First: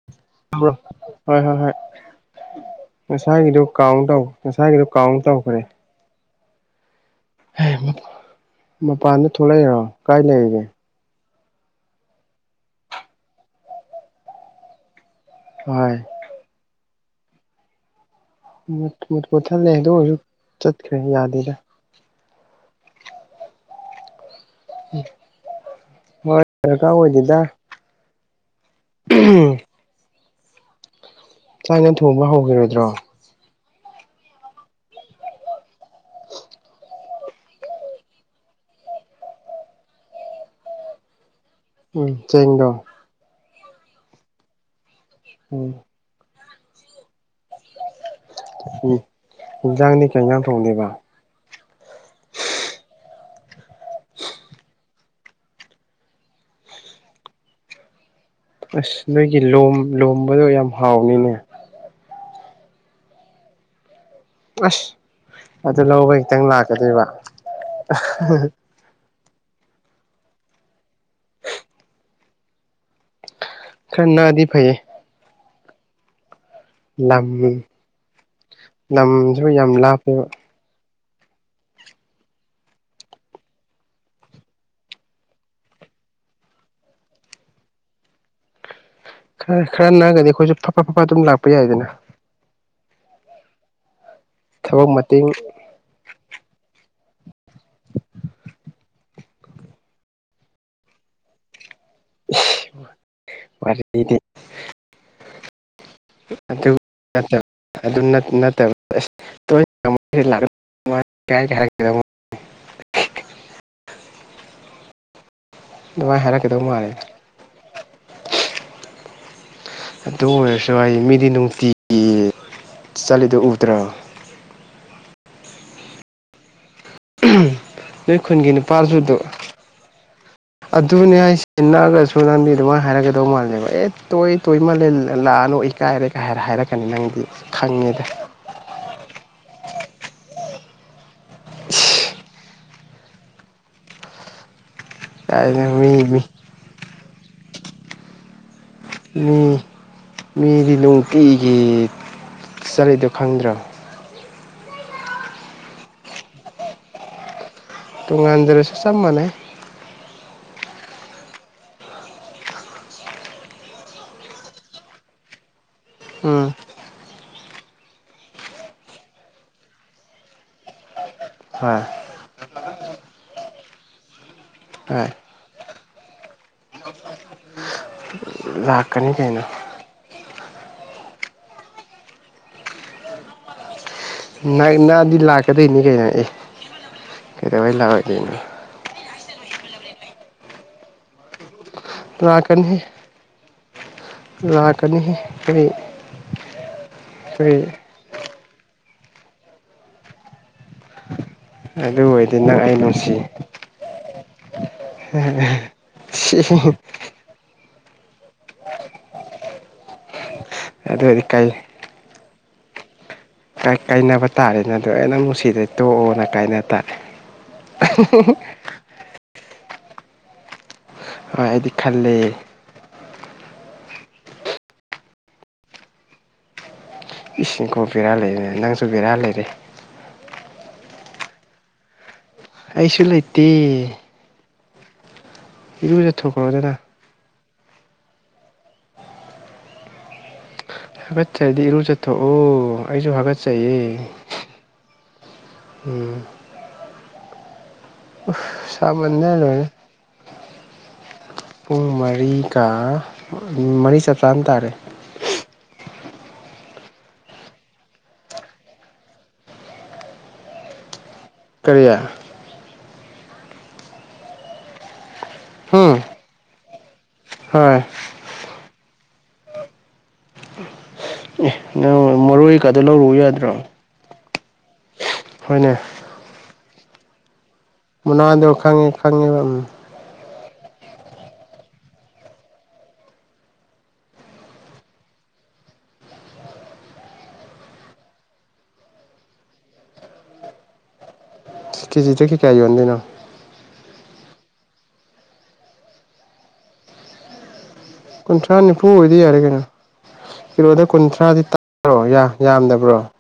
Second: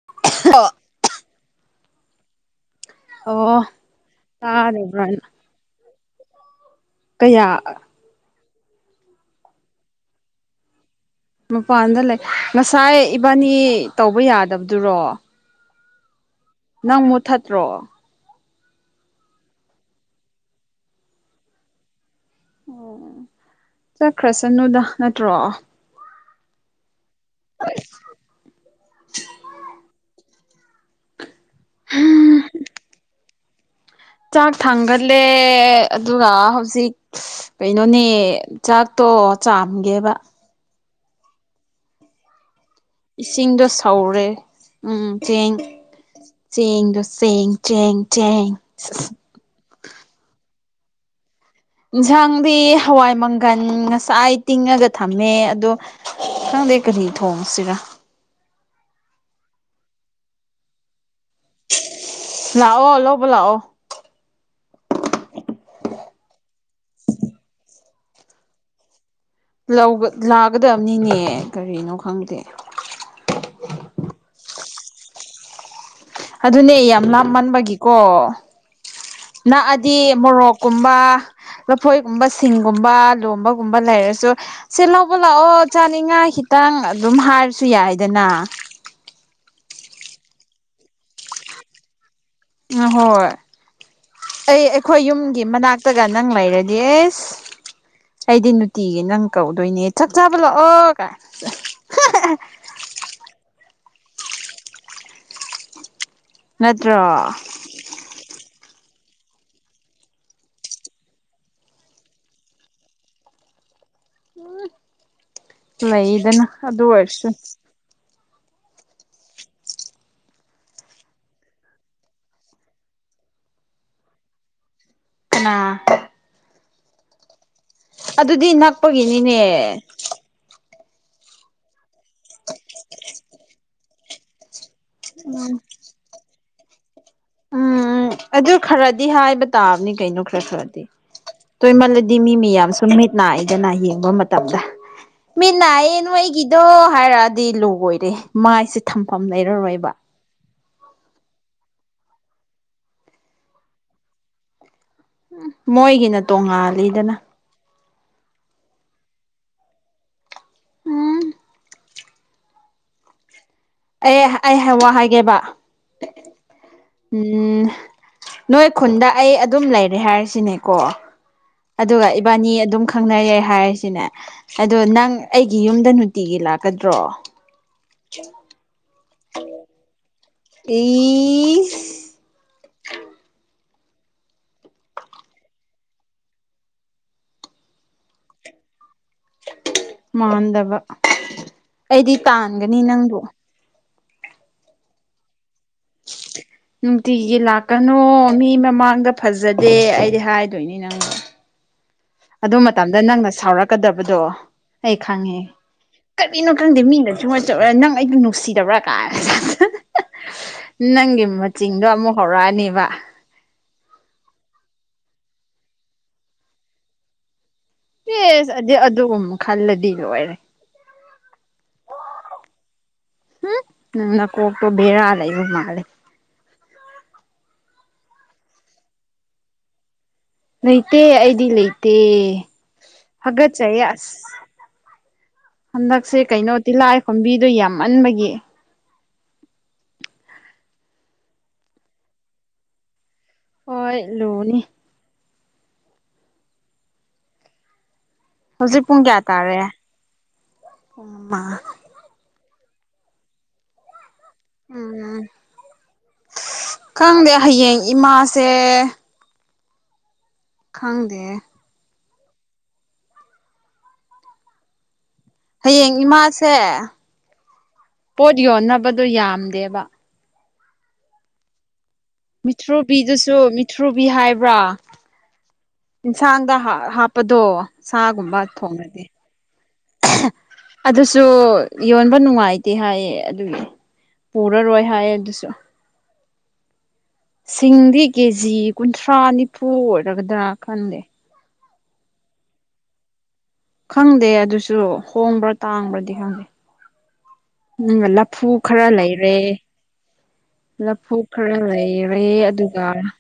[unintelligible] ꯍꯣꯏ ꯍꯣꯏ ꯍꯣꯏ ꯉꯁꯥꯏꯒꯤꯗꯨ ꯑꯣ ꯀꯥꯎꯟ ꯇꯧ ꯉꯁꯥꯒꯤꯗꯨ ꯀꯥꯎꯟ ꯇꯥꯔꯕ꯭ꯔꯥꯅ ꯇꯧꯈ꯭ꯔꯦ ꯀꯌꯥ ꯑꯦ ꯃꯄꯥꯟꯗ ꯊꯣꯛꯂꯛꯏꯔꯣ ꯀꯥꯏ ꯂꯩꯔꯤꯒꯦ ꯃꯄꯥꯟꯗ ꯂꯩ ꯉꯁꯥꯏ ꯏꯕꯥꯅꯤ ꯇꯧꯕ ꯌꯥꯗꯕꯗꯨꯔꯣ ꯍꯣꯏ ꯅꯪ ꯃꯨꯠꯊꯠꯇ꯭ꯔꯣ ꯃꯨ ꯃꯨꯠ ꯃꯨꯊꯠꯂꯦ ꯑꯗꯨ ꯑꯣꯏꯁꯨ ꯆꯠꯈ꯭ꯔꯦ ꯌꯥꯗꯦꯗ ꯆꯠꯈ꯭ꯔꯁꯅꯨꯗ ꯅꯠꯇ꯭ꯔꯣ ꯍꯣꯏ ꯗꯔꯀꯥꯔ ꯑꯣꯏꯗꯦꯗ ꯎꯍꯨꯝ ꯊꯥꯏꯅ ꯊꯣꯡꯕ ꯍꯧꯈꯤꯔꯣꯏꯗ꯭ꯔꯣ ꯆꯥꯛ ꯊꯥꯡꯒꯠꯂꯦ ꯑꯗꯨꯒ ꯍꯧꯖꯤꯛ ꯀꯩꯅꯣꯅꯦ ꯆꯥꯛꯇꯣ ꯆꯥꯝꯒꯦꯕ ꯎꯝ ꯆꯦꯡꯗꯣ ꯏꯁꯤꯡꯗꯣ ꯁꯧꯔꯦ ꯎꯝ ꯆꯦꯡ ꯎꯝ ꯆꯦꯡꯗꯣ ꯆꯦꯡ ꯆꯦꯡ ꯆꯦꯡ ꯎꯝ ꯌꯦꯟꯁꯥꯡꯗꯤ ꯀꯩꯥꯢꯟꯖꯥꯡ ꯊꯣꯡꯗꯣꯢꯕ ꯏꯟꯁꯥꯡꯗꯤ ꯍꯋꯥꯏ ꯃꯪꯒꯟ ꯉꯁꯥꯏ ꯇꯤꯡꯉꯒ ꯊꯝꯃꯦ ꯑꯗꯣ ꯈꯪꯗꯦ ꯀꯔꯤ ꯊꯣꯡꯁꯤꯔ ꯑꯁ ꯅꯣꯏꯒꯤ ꯂꯝ ꯂꯣꯝꯕꯗꯣ ꯌꯥꯝ ꯍꯥꯎꯅꯤꯅꯦ ꯂꯥꯛꯑꯣ ꯂꯧꯕ ꯂꯥꯛꯑꯣ ꯑꯁ ꯑꯗꯨ ꯂꯧꯕ ꯈꯤꯇꯪ ꯂꯥꯛꯀꯗꯣꯏꯕ ꯂꯧꯕ ꯂꯥꯛꯀꯗꯕꯅꯤꯅꯦ ꯀꯔꯤꯅꯣ ꯈꯪꯗꯦ ꯈꯔ ꯅꯥꯛꯑꯗꯤ ꯐꯩꯌꯦ ꯑꯗꯨꯅꯦ ꯌꯥꯝ ꯂꯝ ꯂꯥꯞꯃꯟꯕꯒꯤꯀꯣ ꯂꯝꯁꯨ ꯌꯥꯝ ꯅꯛꯑꯗꯤ ꯂꯥꯞꯄꯦꯕ ꯃꯣꯔꯣꯛ ꯀꯨꯝꯕ ꯂꯐꯣꯏꯒꯨꯝꯕ ꯁꯤꯡꯒꯨꯝꯕ ꯂꯣꯕꯒꯨꯝꯕ ꯂꯩꯔꯁꯨ ꯁꯦ ꯂꯧꯕ ꯂꯥꯛꯑꯣ ꯆꯥꯅꯤꯡꯉꯥꯏ ꯈꯤꯇꯪ ꯑꯗꯨꯝ ꯍꯥꯏꯔꯁꯨ ꯌꯥꯏꯗꯅ ꯈꯔ ꯈꯔ ꯅꯥꯛꯑꯗꯤ ꯑꯩꯈꯣꯏꯁꯨ ꯐꯠ ꯐ ꯑꯗꯨꯝ ꯂꯥꯛꯄ ꯌꯥꯏꯗꯅ ꯑꯝ ꯍꯣꯏ ꯑꯩ ꯊꯕꯛ ꯑꯩꯈꯣꯏ ꯃꯇꯦꯡ ꯌꯨꯝꯒꯤ ꯃꯅꯥꯛ ꯇꯒ ꯅꯪ ꯂꯩꯔꯗꯤ ꯑꯂ ꯑꯩꯗꯤ ꯅꯨꯡꯇꯤꯒꯤ ꯅꯪ ꯀꯧꯗꯣꯏꯅꯦ ꯁꯛ ꯆꯥꯕ ꯂꯥꯛꯑꯣ ꯀꯥꯏ ꯏꯁ ꯋꯥꯔꯤꯗꯤ ꯑꯗꯨ ꯅꯠꯇ꯭ꯔꯣ [unintelligible] ꯑꯗꯨ ꯅꯠꯇꯕ [unintelligible] ꯎꯝ ꯂꯩꯗꯅ ꯍꯥꯏꯔꯛꯀꯗꯧ ꯑꯗꯨ ꯃꯥꯜꯂꯦ ꯑꯣꯏꯔꯁꯨ ꯑꯗꯨ ꯑꯣꯏꯔꯁꯨ ꯍꯥꯏꯌꯦ ꯃꯤꯗꯤ ꯅꯨꯡꯇꯤꯒꯤ ꯆꯠꯂꯤꯗꯣ ꯎꯗ꯭ꯔꯣ ꯀꯅꯥ ꯅꯣꯏ ꯑꯗꯨꯗꯤ ꯈꯨꯟꯒꯤ ꯅꯨꯄꯥꯖꯨ ꯅꯛꯄꯒꯤꯅꯤꯅꯦ [unintelligible] ꯑꯗꯨꯅꯦ ꯍꯥꯏꯁꯤ ꯅꯛꯑꯒꯁꯨ ꯅꯪꯗꯤ ꯑꯗꯨꯃꯥꯏꯅ ꯍꯥꯏꯔꯛꯀꯗꯧ ꯃꯥꯜꯂꯦꯕ ꯑꯦ ꯇꯣꯏ ꯇꯣꯏꯃꯜꯂꯦ ꯂꯥꯛꯑꯅꯣ ꯏꯀꯥꯏꯔꯦ ꯀꯥꯏ ꯍꯥꯏꯔ ꯍꯥꯏꯔꯛꯀꯅꯤ ꯅꯪꯗꯤ ꯈꯪꯉꯦꯗ ꯎꯝ ꯑꯗꯨ ꯈꯔꯗꯤ ꯍꯥꯏꯕ ꯇꯥꯕꯅꯤ ꯀꯩꯅꯣ ꯈꯔ ꯈꯔꯗꯤ ꯇꯣꯏꯃꯜꯂꯗꯤ ꯃꯤ ꯃꯤꯌꯥꯝꯁꯨ ꯃꯤꯠ ꯅꯥꯏꯗꯅ ꯌꯦꯡꯕ ꯃꯇꯝꯗ ꯃꯤ ꯀꯥꯏꯅ ꯅꯥꯏꯌꯦ ꯃꯤ ꯅꯣꯏꯒꯤ ꯗꯣ ꯍꯥꯏꯔꯛꯑꯗꯤ ꯂꯣꯏꯔꯦ ꯃꯥꯏꯁꯦ ꯊꯝꯐꯝ ꯃꯤ ꯂꯩꯔꯔꯣꯏꯕ ꯃꯤꯗꯤ ꯅꯨꯡꯇꯤꯒꯤ ꯆꯠꯂꯤꯗꯣ ꯈꯪꯗ꯭ꯔꯣ ꯎꯝ ꯃꯣꯏꯒꯤꯅ ꯇꯣꯡꯉꯥꯜꯂꯤꯗꯅ ꯇꯨꯡꯉꯥꯟꯖꯔꯁꯨ ꯆꯞ ꯃꯥꯟꯅꯩ ꯎꯝ ꯑꯦ ꯑꯩ ꯍꯥꯏ ꯋꯥ ꯍꯥꯏꯒꯦꯕ ꯎꯝ ꯎꯝ ꯅꯣꯏ ꯈꯨꯟꯗ ꯑꯩ ꯑꯗꯨꯝ ꯂꯩꯔꯦ ꯍꯥꯏꯔꯤꯁꯤꯅꯦꯀꯣ ꯍꯣꯏ ꯑꯗꯨꯒ ꯏꯕꯥꯅꯤ ꯑꯗꯨꯝ ꯈꯪꯅꯔꯦ ꯍꯥꯏꯔꯤꯁꯤꯅꯦ ꯑꯗꯣ ꯍꯣꯏ ꯅꯪ ꯑꯩꯒꯤ ꯌꯨꯝꯗ ꯅꯨꯡꯇꯤꯒꯤ ꯂꯥꯛꯄ ꯂꯥꯛꯀꯅꯤ ꯀꯩꯅꯣ ꯏꯁ ꯅꯛꯑꯗꯤ ꯂꯥꯛꯀꯗꯣꯏꯅꯤ ꯀꯩꯅꯣ ꯑꯦ ꯀꯩꯗꯧꯕꯩ ꯂꯥꯛꯑꯣꯏꯗꯣꯏꯅꯣ ꯃꯥꯟꯗꯕ ꯑꯩꯗꯤ ꯇꯥꯟꯒꯅꯤ ꯅꯪꯗꯣ ꯂꯥꯛꯀꯅꯤ ꯑꯩ ꯅꯨꯡꯇꯤꯒꯤ ꯂꯥꯛꯀꯅꯨ ꯃꯤ ꯃꯃꯥꯡꯗ ꯐꯖꯗꯦ ꯑꯩꯗꯤ ꯍꯥꯏ ꯗꯨꯢꯏꯦ ꯅꯪꯉꯣꯡꯗ ꯑꯗꯨ ꯑꯣꯏ ꯑꯗꯨ ꯃꯇꯝꯗ ꯅꯪꯅ ꯁꯥꯎꯔꯛꯀꯗꯕꯗꯣ ꯑꯩ ꯈꯪꯉꯦ ꯁꯤ ꯀꯔꯤꯅꯣ ꯈꯪꯗꯦ ꯃꯤꯅ ꯁꯨꯃꯥꯏꯅ ꯇꯧꯔ ꯅꯪ ꯑꯩꯗꯨ ꯅꯨꯡꯁꯤꯗꯕ꯭ꯔꯥ ꯀꯥꯏ ꯑꯗꯨ ꯑꯣꯏꯔꯗꯤ ꯅꯪꯒꯤ ꯀꯥꯏ ꯃꯆꯤꯡ ꯑꯗꯣ ꯑꯃꯨꯛ ꯍꯧꯔꯛꯑꯅꯤꯕ ꯀꯥꯏꯅꯕ ꯇꯥꯔꯦꯅꯦ ꯑꯗꯨ ꯑꯩ ꯅꯨꯡꯁꯤꯗ꯭ꯔꯗꯤ ꯇꯣꯛꯑꯣꯅ ꯀꯥꯏꯅ ꯇꯔꯦ [inaudible] ꯑꯦꯁ ꯑꯗꯨ ꯑꯗꯨꯒꯨꯝ ꯈꯜꯂꯗꯤ ꯂꯣꯏꯔꯦ ꯍꯣꯏ ꯑꯩꯗꯤ ꯈꯜꯂꯦ ꯎꯝ ꯅꯪ ꯅꯀꯣꯛꯇꯣ ꯕꯦꯔ ꯂꯩꯕ ꯃꯥꯜꯂꯦ ꯏꯁ ꯀꯣꯛ ꯕꯦꯔꯥ ꯂꯩꯔꯦꯅꯦ ꯅꯪꯁꯨ ꯕꯦꯔꯥ ꯂꯩꯔꯦ ꯂꯩꯇꯦ ꯑꯩꯗꯤ ꯂꯩꯇꯦ ꯑꯩꯁꯨ ꯂꯩꯇꯦ ꯍꯥꯏꯒꯠꯆꯩ ꯑꯁ ꯍꯟꯗꯛꯁꯦ ꯀꯩꯅꯣ ꯏꯔꯨꯖꯊꯣꯛꯈ꯭ꯔꯣꯗꯅ ꯇꯤꯜꯍꯥ ꯈꯣꯝꯕꯤꯗꯣ ꯌꯥꯝꯃꯟꯕꯒꯤ ꯍꯥꯒꯠꯆ ꯍꯥꯏꯗꯤ ꯏꯔꯨ ꯆꯠꯊꯣꯛꯑꯣ ꯑꯩꯁꯨ ꯍꯥꯒꯠꯦ ꯍꯣꯏ ꯂꯨꯅꯤ ꯎꯝ ꯍꯧꯖꯤꯛ ꯄꯨꯡ ꯁꯥꯥꯃꯟ ꯀꯌꯥ ꯇꯥꯔꯦ ꯂꯣꯏꯔꯦ ꯄꯨꯡ ꯑꯃ ꯄꯨꯡ ꯃꯔꯤꯒ ꯃꯔꯤ ꯆꯞ ꯆꯥꯟ ꯇꯥꯔꯦ ꯎꯝ ꯈꯪꯗꯦ ꯍꯌꯦꯡ ꯏꯃꯥꯁꯦ ꯈꯪꯗꯦ ꯀꯔꯤꯌꯥ ꯍꯌꯦꯡ ꯏꯃꯥꯁꯦ ꯍꯣꯢ ꯄꯣꯠ ꯌꯣꯟꯅꯕꯗꯣ ꯌꯥꯝꯗꯦꯕ ꯪ [inaudible] ꯃꯤꯊ꯭ꯔꯨꯕꯤꯗꯨꯁꯨ ꯃꯤꯊ꯭ꯔꯨꯕꯤ ꯍꯥꯏꯕ꯭ꯔꯥ ꯍꯣꯏꯅꯦ ꯌꯦꯟꯁꯥꯡꯗ ꯍꯥꯞꯄꯗꯣ ꯁꯥꯒꯨꯝꯕ ꯃꯅꯥꯗꯣ ꯈꯪꯉꯦ ꯊꯣꯡꯉꯗꯤ ꯈꯪꯉꯦꯕ ꯎꯝ ꯑꯗꯨꯁꯨ ꯌꯣꯟꯕ ꯅꯨꯡꯉꯥꯏꯇꯦ ꯍꯥꯏꯌꯦ ꯑꯗꯨꯒꯤ ꯄꯨꯔꯔꯣꯏ ꯍꯥꯏ ꯑꯗꯨꯁꯨ ꯁꯤꯡꯗꯤ ꯀꯦꯖꯤ ꯀꯨꯟꯊ꯭ꯔꯥ ꯅꯤꯐꯨ ꯑꯣꯏꯔꯒꯗ꯭ꯔꯥ ꯈꯪꯗꯦ ꯀꯦꯖꯤꯗꯒꯤ ꯀꯌꯥ ꯌꯣꯟꯒꯦ ꯍꯥꯏꯅꯣ ꯈꯪꯗꯦ ꯑꯗꯨꯁꯨ ꯍꯣꯡꯕ꯭ꯔꯥ ꯇꯥꯡꯕ꯭ꯔꯗꯤ ꯈꯪꯗꯦ ꯅꯪꯅ ꯂꯐꯨ ꯀꯨꯟꯊ꯭ꯔꯥ ꯈꯔ ꯅꯤꯐꯨ ꯑꯣꯏꯗꯤ ꯂꯩꯔꯦ ꯌꯥꯔꯦ ꯀꯩꯅꯣ ꯀꯤꯂꯣꯗ ꯂꯐꯨ ꯀꯨꯟꯊ꯭ꯔꯥꯗꯤ ꯈꯔ ꯇꯥꯔꯣ ꯂꯩꯔꯦ ꯑꯗꯨꯒ ꯌꯥꯝꯗꯕ꯭ꯔꯣ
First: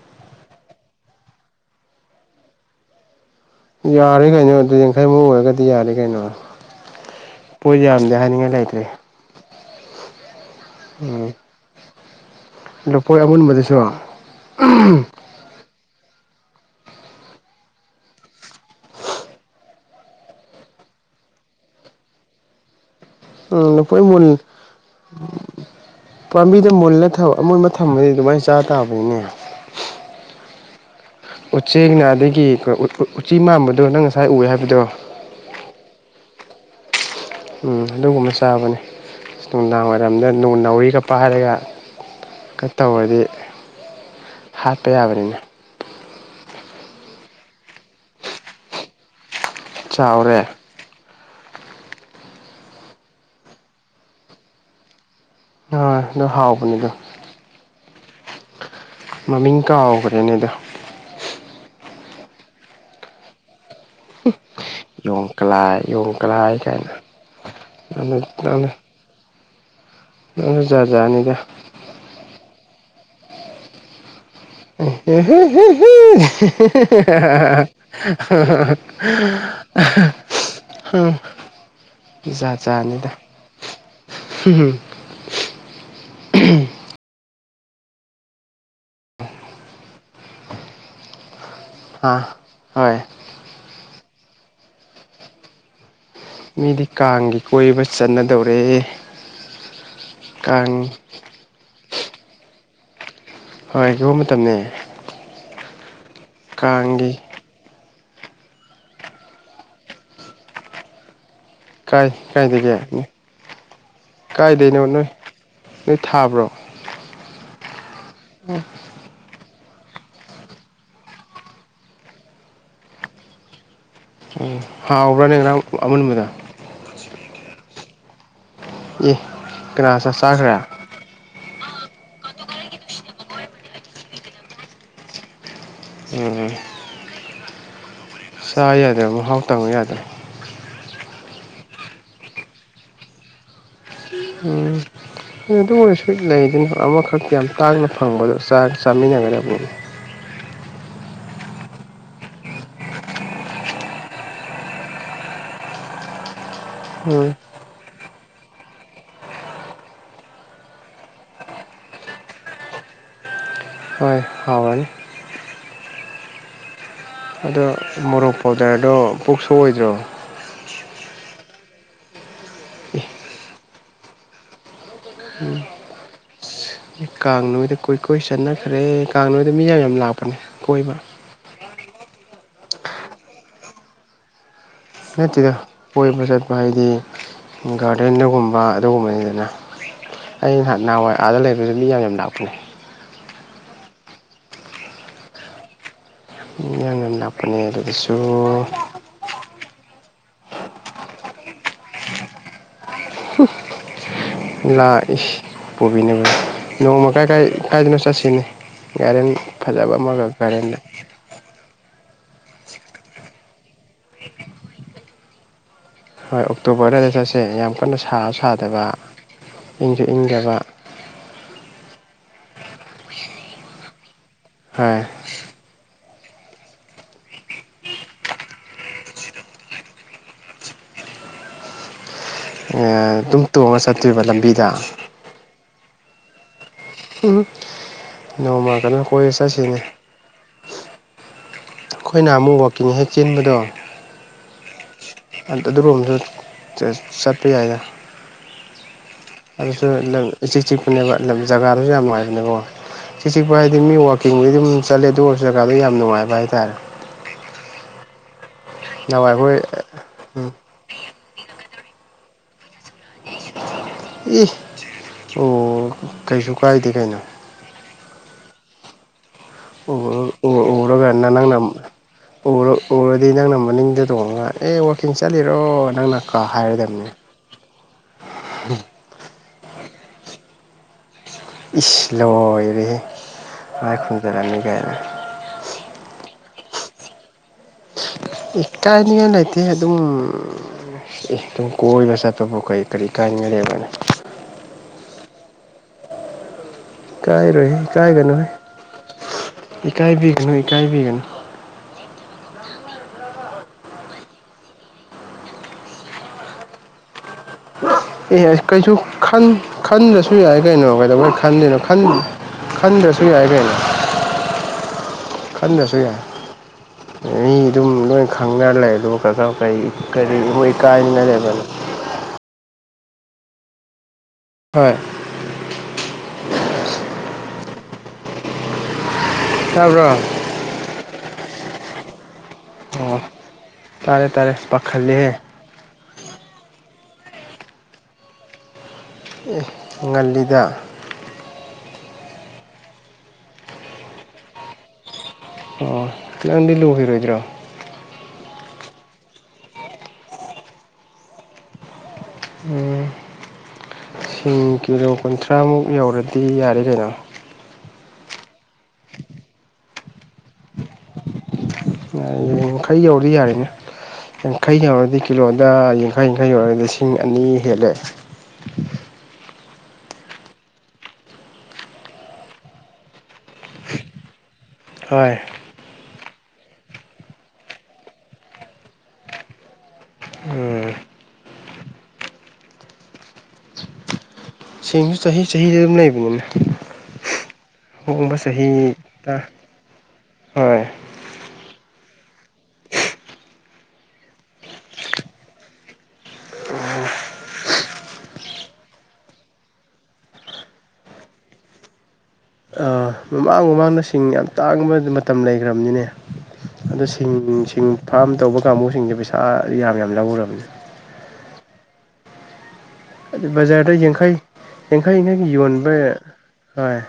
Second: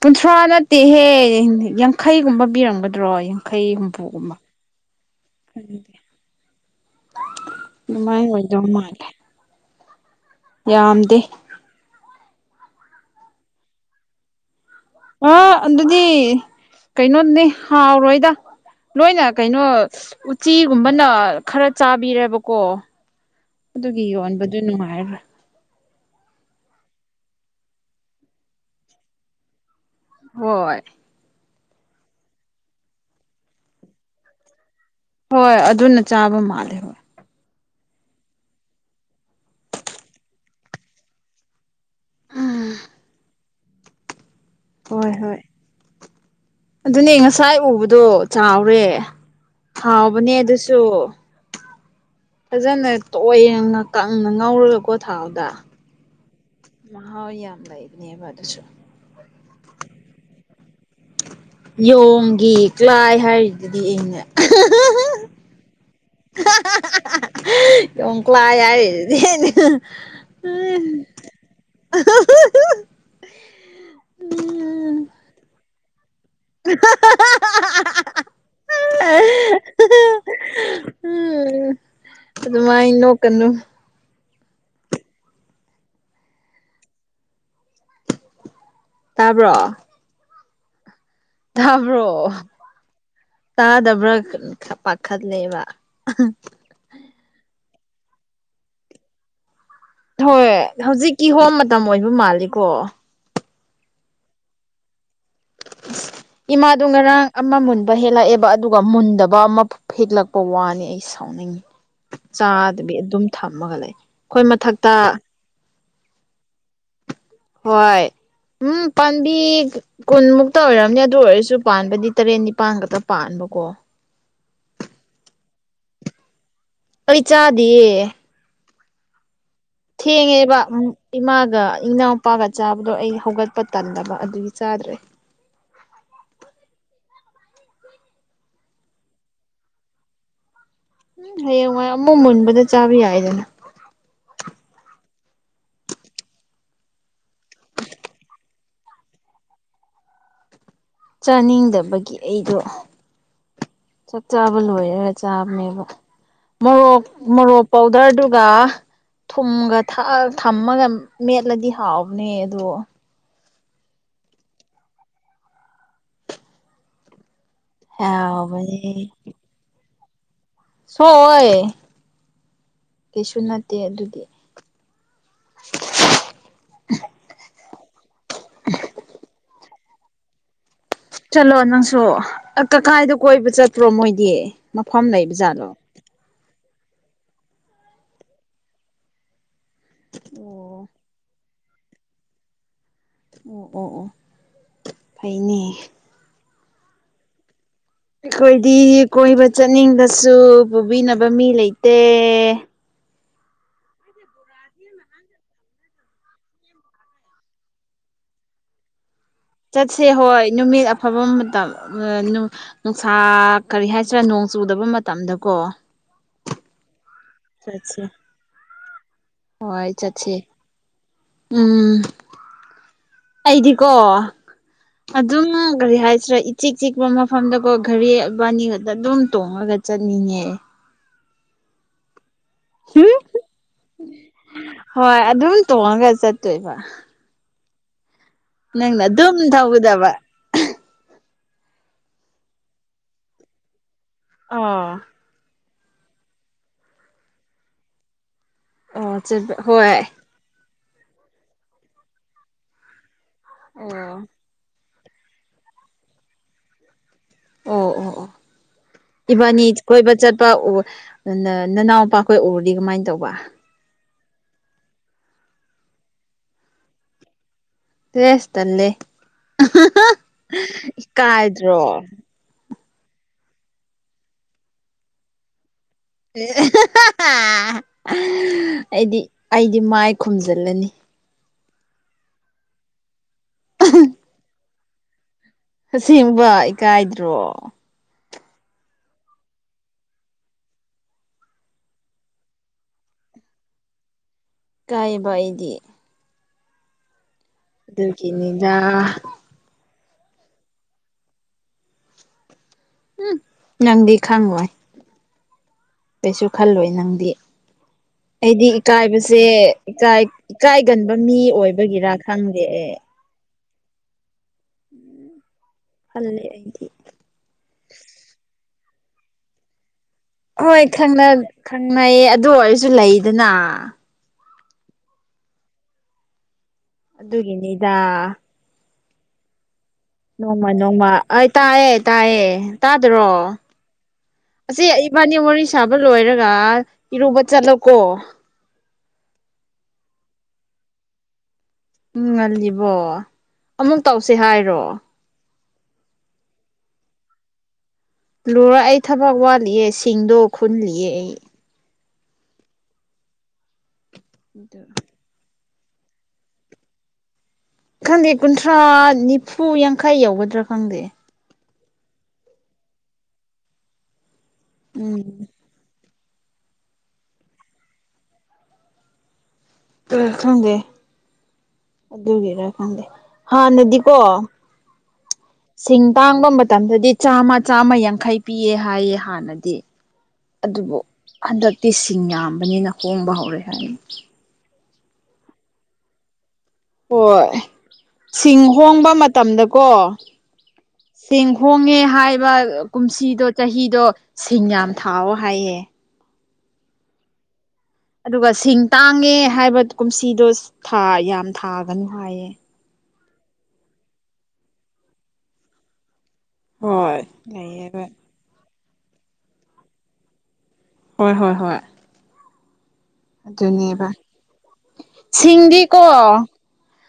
ꯀꯨꯟꯊ꯭ꯔꯥ ꯅꯠꯇꯦꯍꯦ ꯌꯥꯡꯈꯩꯒꯨꯝꯕ ꯄꯤꯔꯝꯒꯗ꯭ꯔꯣ ꯌꯥꯡꯈꯩ ꯌꯥꯔꯦ ꯍꯨꯝꯐꯨꯒꯨꯝꯕ ꯀꯩꯅꯣ ꯑꯗꯨ ꯌꯥꯡꯈꯩꯃꯨꯛ ꯑꯣꯏꯔꯒꯗꯤ ꯌꯥꯔꯦ ꯈꯪꯗꯦ ꯀꯩꯅꯣ ꯄꯣꯠ ꯌꯥꯝꯗꯦ ꯑꯗꯨꯃꯥꯏꯅ ꯍꯥꯏꯅꯤꯡꯉꯥꯏ ꯑꯣꯏꯗꯧ ꯂꯩꯇ꯭ꯔꯦ ꯃꯥꯜꯂꯦ ꯌꯥꯝꯗꯦ ꯎꯝ ꯂꯨꯐꯣꯏ ꯑꯃꯨꯟꯕꯗꯁꯨ ꯑ ꯑꯗꯨꯗꯤ ꯀꯩꯅꯣꯗꯨꯅꯦ ꯍꯥꯎꯔꯣꯏꯗ ꯂꯣꯏꯅ ꯀꯩꯅꯣ ꯎꯆꯤꯒꯨꯝꯕꯅ ꯈꯔ ꯆꯥꯕꯤꯔꯦꯕꯀꯣ ꯎꯝ ꯁꯐꯣꯏ ꯑꯗꯨꯒꯤ ꯃꯨꯟ ꯌꯣꯟꯕꯗꯨ ꯅꯨꯡꯉꯥꯏꯔꯣꯏ ꯄꯥꯝꯕꯤꯗ ꯃꯨꯜꯂ ꯊꯕ ꯑꯃꯨꯟꯕ ꯊꯝꯃꯗꯤ ꯑꯗꯨꯃꯥꯏꯅ ꯆꯥ ꯇꯥꯕꯅꯤꯅꯦ ꯍꯣꯏ ꯎꯆꯦꯛꯅ ꯑꯗꯒꯤ ꯎꯆꯤ ꯃꯥꯟꯕꯗꯣ ꯅꯪ ꯉꯁꯥꯏ ꯎ ꯍꯥꯏꯕꯗꯣ ꯍꯣꯏ ꯑꯗꯨꯅ ꯆꯥꯕ ꯃꯥꯜꯂꯦ ꯍꯣꯏ ꯎꯝ ꯑꯗꯨꯒꯨꯝꯕ ꯆꯥꯕꯅꯦ ꯑꯁ ꯅꯨꯡꯗꯥꯡ ꯋꯥꯏꯔꯝꯗ ꯅꯣꯡ ꯅꯧꯔꯤꯒꯄꯥꯏ ꯍꯥꯏꯔꯒ ꯀ ꯇꯧꯔꯗꯤ ꯍꯥꯠꯄ ꯍꯣꯏ ꯍꯣꯏ ꯌꯥꯕꯅꯤꯅ ꯑꯗꯨꯅꯦ ꯉꯁꯥꯏ ꯎꯕꯗꯣ ꯆꯥꯎꯔꯦ ꯍꯥꯎꯕꯅꯦ ꯆꯥꯎꯔꯦ ꯑꯗꯨꯁꯨ ꯁꯨ ꯐꯖꯅ ꯇꯣꯏꯡꯅ ꯀꯪꯅ ꯉꯧꯔꯒꯀꯣ ꯊꯥꯎꯗ ꯍꯣꯏ ꯑꯗꯨ ꯍꯥꯎꯕꯅꯤꯗꯣ ꯍꯣꯏ ꯌꯥꯝ ꯂꯩꯕꯅꯦꯕ ꯑꯗꯨꯁꯨ ꯃꯃꯤꯡ ꯀꯥꯎꯈ꯭ꯔꯦꯅꯦꯗ ꯌꯣꯡꯒꯤ ꯀ꯭ꯂꯥꯏ ꯍꯥꯏꯔꯤꯗꯨꯗꯤ ꯑ ꯌꯣꯡꯀ꯭ꯂꯥꯏ ꯌꯣꯡꯀ꯭ꯂꯥꯏ ꯀꯥꯏꯅ ꯌꯣꯡꯀꯂꯥꯏ ꯅꯪꯁꯨ ꯖꯥꯠ ꯖꯥꯠꯅꯤꯗ ꯑꯍꯍꯍ ꯍꯝ [inaudible] ꯍꯝ ꯎꯝ ꯖꯥꯠ ꯑꯗꯨꯃꯥꯏꯅ ꯖꯥꯠꯅꯤꯗ ꯅꯣꯛꯀꯅꯨ ꯇꯥꯕ꯭ꯔꯣ ꯇꯥꯕ꯭ꯔꯣ ꯑꯥ ꯍꯣꯏ ꯇꯥꯗꯕ꯭ꯔꯥ ꯄꯥꯈꯠꯂꯦꯕ ꯃꯤꯗꯤ ꯀꯥꯡꯒꯤ ꯀꯣꯏꯕ ꯆꯠꯅꯗꯧꯔꯦ ꯍꯣꯏ ꯀꯥꯡ ꯍꯧꯖꯤꯛ ꯀꯤꯍꯣꯝ ꯃꯇꯝ ꯑꯣꯏꯕ ꯃꯥꯜꯂꯤꯀꯣ ꯍꯣꯏ ꯍꯣꯝ ꯃꯇꯝꯅꯦ ꯏꯃꯥꯗꯨ ꯀꯥꯡꯒꯤ ꯉꯔꯥꯡ ꯑꯃ ꯃꯨꯟꯕ ꯍꯦꯜꯂꯛꯑꯦꯕ ꯑꯗꯨꯒ ꯃꯨꯟꯗꯕ ꯑꯃ ꯍꯤꯠꯂꯛꯄ ꯋꯥꯅꯤ ꯑꯩ ꯁꯥꯎꯅꯤꯡꯉꯤ ꯀꯥꯏ ꯆꯥꯗꯕꯤ ꯀꯥꯏꯗꯒꯤ ꯑꯗꯨꯝ ꯊꯝꯃꯒ ꯂꯩ ꯑꯩꯈꯣꯏ ꯀꯥꯏꯗꯩꯅꯣ ꯃꯊꯛꯇ ꯅꯣꯏ ꯅꯣꯏ ꯊꯥꯕ꯭ꯔꯣ ꯍꯣꯏ ꯎꯝ ꯄꯥꯝꯕꯤ ꯀꯨꯟꯃꯨꯛꯇ ꯑꯣꯏꯔꯝꯅꯤ ꯑꯗꯨ ꯑꯣꯏꯔꯁꯨ ꯄꯥꯟꯕꯗꯤ ꯇꯔꯦꯠ ꯅꯤꯄꯥꯟ ꯈꯛꯇ ꯄꯥꯟꯕꯀꯣ ꯑꯣ ꯍꯥꯎꯕ꯭ꯔꯥꯅꯦ ꯉꯔꯥꯡ ꯑꯃꯨꯟꯕꯗꯣ ꯑꯩ ꯆꯥꯗꯤꯌꯦ ꯑꯦ ꯀꯅꯥ ꯆꯥ ꯊꯦꯡꯉꯦꯕ ꯆꯥꯈ꯭ꯔꯦ ꯏꯃꯥꯒ ꯏꯅꯥꯎꯄꯥꯒ ꯆꯥꯕꯗꯣ ꯑꯩ ꯍꯧꯒꯠꯄ ꯇꯟꯗꯕ ꯑꯗꯨꯒꯤ ꯆꯥꯗ꯭ꯔꯦ ꯎꯝ ꯆꯥ ꯌꯥꯗꯦꯕ ꯃꯍꯥꯎ ꯇꯪꯕ ꯌꯥꯗ꯭ꯔꯥ ꯎꯝ ꯍꯌꯦꯡꯋꯥꯏ ꯑꯃꯨꯛ ꯃꯨꯟꯕꯗ ꯆꯥꯕ ꯌꯥꯏꯗꯅ ꯎꯝ ꯑꯗꯨ ꯑꯣꯏꯔꯁꯨꯨ ꯂꯩꯗꯅ ꯑꯃꯈꯛꯇꯤ ꯌꯥꯝ ꯇꯥꯡꯅ ꯐꯪꯕꯗꯣ ꯆꯥꯈꯤ ꯆꯥꯃꯤꯟꯅꯒꯗꯝꯅꯦ ꯆꯥꯅꯤꯡꯗꯕꯒꯤ ꯑꯩꯗꯣ ꯆꯥꯛ ꯆꯥꯕ ꯂꯣꯏꯔꯦꯒ ꯆꯥꯕꯃꯦꯕ ꯃꯣꯔꯣꯛ ꯎꯝ ꯃꯣꯔꯣꯛ ꯄꯧꯗ꯭ꯔꯗꯨꯒ ꯊꯨꯝꯒ ꯊꯝꯃꯒ ꯃꯦꯠꯂꯗꯤ ꯍꯥꯎꯕꯅꯦ ꯑꯗꯣ ꯍꯥꯎꯅꯤ ꯑꯗꯣ ꯃꯣꯔꯣꯛ ꯄꯥꯎꯗꯔꯗꯣ ꯍꯥꯎꯕꯅꯦ ꯄꯨꯛꯁꯨꯑꯣꯏꯗ꯭ꯔꯣ ꯁꯣꯏ ꯀꯩꯁꯨ ꯅꯠꯇꯦ ꯑꯗꯨꯗꯤ [unintelligible] ꯀꯥꯡ ꯅꯣꯏꯗ ꯀꯣꯏꯀꯣꯏ ꯆꯠꯅꯈ꯭ꯔꯦ ꯀꯥꯡ ꯅꯣꯏꯗ ꯃꯤ ꯌꯥꯝ ꯌꯥꯝ ꯂꯥꯛꯄꯅꯦ ꯀꯣꯏꯕ ꯆꯠꯂꯣ ꯅꯪꯁꯨ ꯀꯀꯥꯏꯗ ꯀꯣꯏꯕ ꯆꯠꯇ꯭ꯔꯣ ꯃꯣꯏꯗꯤ ꯃꯐꯝ ꯂꯩꯕ ꯅꯠꯇꯦꯗ ꯖꯥꯠꯂꯣ ꯀꯣꯏꯕ ꯆꯠꯄ ꯍꯥꯏꯗꯤ ꯒꯥꯔꯗꯦꯟꯗꯒꯨꯝꯕ ꯑꯗꯨꯒꯨꯝꯕꯅꯤꯗꯅ ꯑꯩ ꯅꯍꯥꯟ ꯑꯣ ꯅꯍꯥꯟꯋꯥꯏ ꯑꯥꯗ ꯂꯩꯕꯁꯨ ꯃꯤ ꯌꯥꯝ ꯌꯥꯝ ꯂꯥꯛꯄꯅꯦ ꯑꯣ ꯑꯣ ꯑꯣ ꯐꯩꯅꯦ ꯌꯥꯝ ꯌꯥꯝ ꯂꯥꯛꯄꯅꯦ ꯑꯗꯨꯗꯁꯨ ꯑꯩꯈꯣꯏꯗꯤ ꯀꯣꯏꯕ ꯆꯠꯅꯤꯡꯕꯁꯨ ꯄꯨꯕꯤꯅꯕ ꯃꯤ ꯂꯩꯇꯦ ꯂꯥꯛꯏ ꯄꯨꯣꯕꯤꯕꯨ ꯅꯣꯡꯃ ꯀꯥꯏ ꯀꯥꯏꯗꯅꯣ ꯆꯠꯁꯤꯅꯦ ꯌꯥꯔꯦꯅꯤ ꯆꯠꯁꯦ ꯍꯣꯏ ꯅꯨꯃꯤꯠ ꯑꯐꯕ ꯃꯇꯝ ꯎ ꯅꯨꯡꯁꯥ ꯀꯔꯤ ꯍꯥꯏꯁꯤꯔꯥ ꯅꯣꯡ ꯆꯨꯗꯕ ꯃꯇꯝꯗꯀꯣ ꯍꯣꯏ ꯑꯣꯛꯇꯣꯕꯔ ꯑꯗꯨꯗ ꯆꯠꯁꯦ ꯌꯥꯝ ꯀꯟꯅ ꯆꯠꯁꯦ ꯁꯥꯁꯨ ꯁꯥꯗꯕ ꯍꯣꯏ ꯏꯪꯁꯨ ꯆꯠꯁꯤ ꯏꯪꯗꯕ ꯎꯝ ꯑꯩꯗꯤꯀꯣ ꯍꯥꯏ ꯑꯗꯨꯝ ꯀꯔꯤ ꯍꯥꯏꯁꯤꯔꯥ ꯏꯆꯤꯛ ꯆꯤꯛꯄ ꯃꯐꯝꯗꯀꯣ ꯢꯔꯤꯕꯥꯅꯤꯒꯛꯇ ꯑꯗꯨꯝ ꯇꯣꯡꯉꯒ ꯆꯠꯅꯤꯡꯉꯦ ꯑꯗꯨꯝ ꯇꯣꯡꯉꯒ ꯆꯠꯇꯣꯏꯕ ꯂꯝꯕꯤꯗ ꯍꯣꯏ ꯑꯗꯨꯝ ꯇꯣꯡꯉꯒ ꯆꯠꯇꯣꯏꯕ ꯎꯝ ꯅꯣꯡꯃ ꯀꯩꯅꯣ ꯅꯪꯅ ꯑꯗꯨꯝ ꯀꯣꯏꯕ ꯆꯠꯁꯤꯅꯦ ꯊꯧꯒꯗꯕ ꯑꯩꯈꯣꯏꯅ ꯑꯃꯨꯛ ꯋꯥꯛꯀꯤꯡ ꯍꯦꯛ ꯆꯦꯟꯕꯗꯣ ꯑꯣ ꯑꯗꯨꯒꯨꯝꯕꯁꯨ ꯆꯠꯄ ꯌꯥꯏꯗ ꯑꯣ ꯆꯠꯄ ꯑꯗꯨꯁꯨ ꯍꯣꯏ ꯏꯤꯛ ꯆꯤꯛꯄꯅꯦꯕ ꯖꯒꯥꯗꯨꯁꯨ ꯌꯥꯝ ꯉꯥꯏꯕꯅꯦꯀꯣ ꯆ ꯆꯤꯛꯄ ꯍꯥꯏꯗꯤ ꯃꯤ ꯑꯣ ꯋꯥꯋꯥꯛꯀꯤꯡꯕꯨꯒꯤ ꯑꯗꯨꯝ ꯆꯠꯂꯦ ꯑꯗꯨ ꯑꯣꯏꯔꯁꯨ ꯖꯒꯥꯗꯣ ꯌꯥꯝ ꯅꯨꯡꯉꯥꯏꯕ ꯍꯥꯏꯇꯥꯔꯦ ꯑꯣ ꯑꯣ ꯑꯣ ꯅꯍꯥꯟꯋꯥꯏ ꯑꯩꯈꯣꯏ ꯏꯕꯥꯅꯤ ꯀꯣꯏꯕ ꯆꯠꯄ ꯎꯝ ꯅ ꯅꯅꯥꯎꯄꯥꯈꯣꯏ ꯎꯔꯨꯗꯤ ꯀꯃꯥꯏꯅ ꯇꯧꯕ ꯏ ꯑꯣ ꯀꯩꯁꯨ ꯀꯥꯏꯗꯦ ꯀꯩꯅꯣ ꯇꯨꯦꯁ ꯊꯂꯦ ꯑꯣꯔꯒ ꯅꯪꯅ ꯏꯀꯥꯏꯗ꯭ꯔꯣ ꯎꯔ ꯎꯔꯗꯤ ꯅꯪꯅ ꯃꯅꯤꯡꯗ ꯇꯣꯡꯉꯒ ꯑꯦ ꯋꯥꯛꯀꯤꯡ ꯆꯠꯂꯤꯔꯣ ꯅꯪꯅ ꯀꯥ ꯍꯥꯏꯔꯗꯕꯅꯤ ꯑꯩꯗꯤ ꯑꯩꯗꯤ ꯃꯥꯏ ꯈꯨꯝꯖꯤꯜꯂꯅꯤ ꯏꯁ ꯂꯣꯢꯔꯦꯍꯦ ꯃꯥꯏꯈꯨꯟꯖꯔꯅꯤ ꯒꯥꯏꯅ ꯑꯁꯦꯡꯕ ꯏꯀꯥꯏꯗ꯭ꯔꯣ ꯏꯀꯥꯏꯅꯤꯡꯉꯥꯏ ꯂꯩꯇꯦ ꯑꯗꯨꯝ ꯑꯗꯨꯨꯝ ꯀꯣꯏꯕ ꯆꯠꯄꯕꯨ ꯀꯔꯤ ꯀꯔꯤ ꯀꯥꯏꯅꯤꯉꯥꯏ ꯂꯩꯕ꯭ꯔꯅꯦ ꯀꯥꯏꯕ ꯑꯩꯗꯤ ꯏ ꯀꯥꯏꯔꯣꯏꯍ ꯏ ꯀꯥꯏꯒꯅꯨꯍ ꯑꯗꯨꯒꯤꯅꯤꯗ ꯏꯀꯥꯏꯕꯤꯒꯅꯨ ꯏꯀꯥꯏꯕꯤꯒꯅꯨ ꯎꯝ ꯅꯪꯗꯤ ꯈꯪꯉꯣꯏ ꯀꯩꯁꯨ ꯈꯜꯂꯣꯏ ꯅꯪꯗꯤ ꯑꯦ ꯑꯩꯗꯤ ꯀꯩꯁꯨ ꯏꯀꯥꯏꯕꯁꯦ ꯈꯟꯗ꯭ꯔꯁꯨ ꯌꯥꯏ ꯀꯩꯅꯣ ꯏꯀꯥꯏꯒꯟꯕ ꯀꯩꯗꯧꯕꯩ ꯃꯤ ꯑꯣꯏꯕꯒꯤꯔ ꯈꯪꯗꯦ ꯁ ꯌꯥꯏ ꯀꯩꯅꯣ ꯈꯟꯖꯁꯨ ꯌꯥꯏ ꯈꯜꯂꯦ ꯑꯩꯗꯤ ꯃꯤ ꯑꯗꯨꯝ ꯂꯣꯏ ꯈꯪꯅꯔ ꯂꯩ ꯑꯗꯨꯒ ꯀꯔꯤ ꯏꯣꯏ ꯀꯥꯏꯅ ꯂꯩꯕꯅꯣ ꯉꯩꯌꯦ ꯑꯗꯨ ꯑꯣꯏꯔꯁꯨ ꯂꯩꯗꯅ ꯍꯣꯏ ꯑꯗꯨꯒꯤꯅꯤꯗ ꯇꯥꯕ꯭ꯔꯣ ꯅꯣꯡꯃ ꯅꯣꯡꯃ ꯑꯩ ꯇꯥꯏꯌꯦ ꯇꯥꯏꯌꯦ ꯑꯣ ꯇꯥꯗ꯭ꯔꯣ ꯇꯥꯔꯦ ꯇꯥꯔꯦ ꯑꯁꯤ ꯑꯩ ꯏꯕꯥꯅꯤ ꯄꯥꯈꯠꯂꯦꯍꯦ ꯃꯦ ꯁꯥꯕ ꯂꯣꯏꯔꯒ ꯏꯔꯨꯕ ꯆꯠꯂꯣꯀꯣ ꯑꯦ ꯉꯜꯂꯤꯗ ꯎ ꯉꯜꯂꯤꯕꯣ ꯑꯃꯨꯛ ꯇꯧꯁꯤ ꯍꯥꯏꯔꯣ ꯑꯣ ꯈꯤꯇꯪꯗꯤ ꯂꯨꯈꯤꯔꯣꯏꯗ꯭ꯔꯣ ꯂꯨꯔ ꯑꯩ ꯊꯕꯛ ꯋꯥꯠꯂꯤꯦ ꯁꯤꯡꯗꯣ ꯈꯨꯜꯂꯤꯌꯦꯦ ꯑꯩ ꯎꯝ ꯁꯤꯡ ꯑꯗꯨ ꯀꯤꯂꯣ ꯀꯨꯟꯊ꯭ꯔꯥꯃꯨꯛ ꯌꯧꯔꯗꯤ ꯌꯥꯔꯦ ꯀꯩꯅꯣ ꯈꯪꯗꯦ ꯀꯨꯟꯊ꯭ꯔꯥ ꯅꯤꯐꯨ ꯌꯥꯡꯈꯩ ꯌꯥꯎꯒꯗ꯭ꯔꯥ ꯈꯪꯗꯦ ꯌꯥꯡꯈꯩ ꯌꯧꯔꯗꯤ ꯌꯥꯔꯤꯅꯦ ꯌꯥꯡꯈꯩ ꯌꯧꯔꯗꯤ ꯎꯝ ꯀꯤꯂꯣ ꯗ ꯌꯥꯡꯈꯩ ꯌꯥꯡꯈꯩ ꯌ ꯑꯣꯏꯔꯒꯗꯤ ꯂꯤ ꯁꯤꯡ ꯑꯅꯤ ꯍꯦꯜꯂꯦ ꯈꯪꯗꯦ ꯑꯗꯨꯒꯤꯔ ꯈꯪꯗꯦ ꯍꯥꯟꯅꯗꯤꯀꯣ ꯍꯣꯏ ꯁꯤꯡ ꯇꯥꯡꯕ ꯃꯇꯝꯗꯗꯤ ꯆꯥꯃ ꯆꯥꯝꯃ ꯌꯥꯡꯈꯩ ꯄꯤꯑ ꯍꯥꯏꯌꯦ ꯍꯥꯟꯅꯗꯤ ꯎꯝ ꯑꯗꯨꯕꯨ ꯍꯟꯗꯛꯇꯤ ꯁꯤꯡ ꯌꯥꯝꯕꯅꯤꯅ ꯍꯣꯡꯕ ꯍꯧꯔꯦ ꯍꯥꯏꯅꯤ ꯁꯦꯡꯁꯨ ꯆꯍꯤ ꯆꯍꯤꯗ ꯑꯗꯨꯝ ꯂꯩꯕꯅꯤꯅ ꯍꯣꯏ ꯑꯍꯣꯡꯕ ꯁꯤꯡ ꯆꯍꯤ ꯍꯣꯡꯕ ꯃꯇꯝꯗꯀꯣ ꯍꯣꯏ ꯆꯦꯡ ꯍꯣꯡꯉꯦ ꯍꯥꯏꯕ ꯀꯨꯝꯁꯤꯗꯣ ꯆꯍꯤꯗꯣ ꯁꯤꯡ ꯌꯥꯝ ꯊꯥꯎꯑꯣ ꯍꯥꯏꯌꯦ ꯑꯗꯨꯒ ꯁꯤꯡ ꯇꯥꯡꯉꯦ ꯍꯥꯏꯕ ꯀꯨꯝꯁꯤꯗꯣ ꯌꯥꯝ ꯊꯥꯒꯅꯨ ꯍꯥꯏꯌꯦ ꯑꯥ ꯃꯃꯥꯡ ꯃꯃꯥꯡꯗ ꯁꯤꯡ ꯌꯥꯝ ꯇꯥꯡꯕ ꯃꯇꯝ ꯂꯩꯈ꯭ꯔꯕꯅꯤꯅꯦ ꯑꯗ ꯍꯣꯏ ꯁꯤꯡ ꯁꯤꯡ ꯂꯩꯌꯦꯕ ꯐꯥꯝ ꯇꯧꯕ ꯀꯥꯡꯕꯨꯁꯤꯡꯁꯦ ꯄꯩꯁꯥ ꯌꯥꯝ ꯌꯥꯝ ꯂꯧꯔꯔꯕꯅꯤ ꯍꯣꯏ ꯍꯣꯏ ꯍꯣꯏ ꯑꯗꯨ ꯕꯖꯥꯔꯗ ꯑꯗꯨꯅꯦꯕ ꯌꯥꯡꯈꯩ ꯌꯥꯡꯈꯩ ꯌꯥꯡꯈꯩꯒꯤ ꯌꯣꯟꯕ ꯁꯤꯡꯗꯤꯀꯣ ꯍꯣꯏ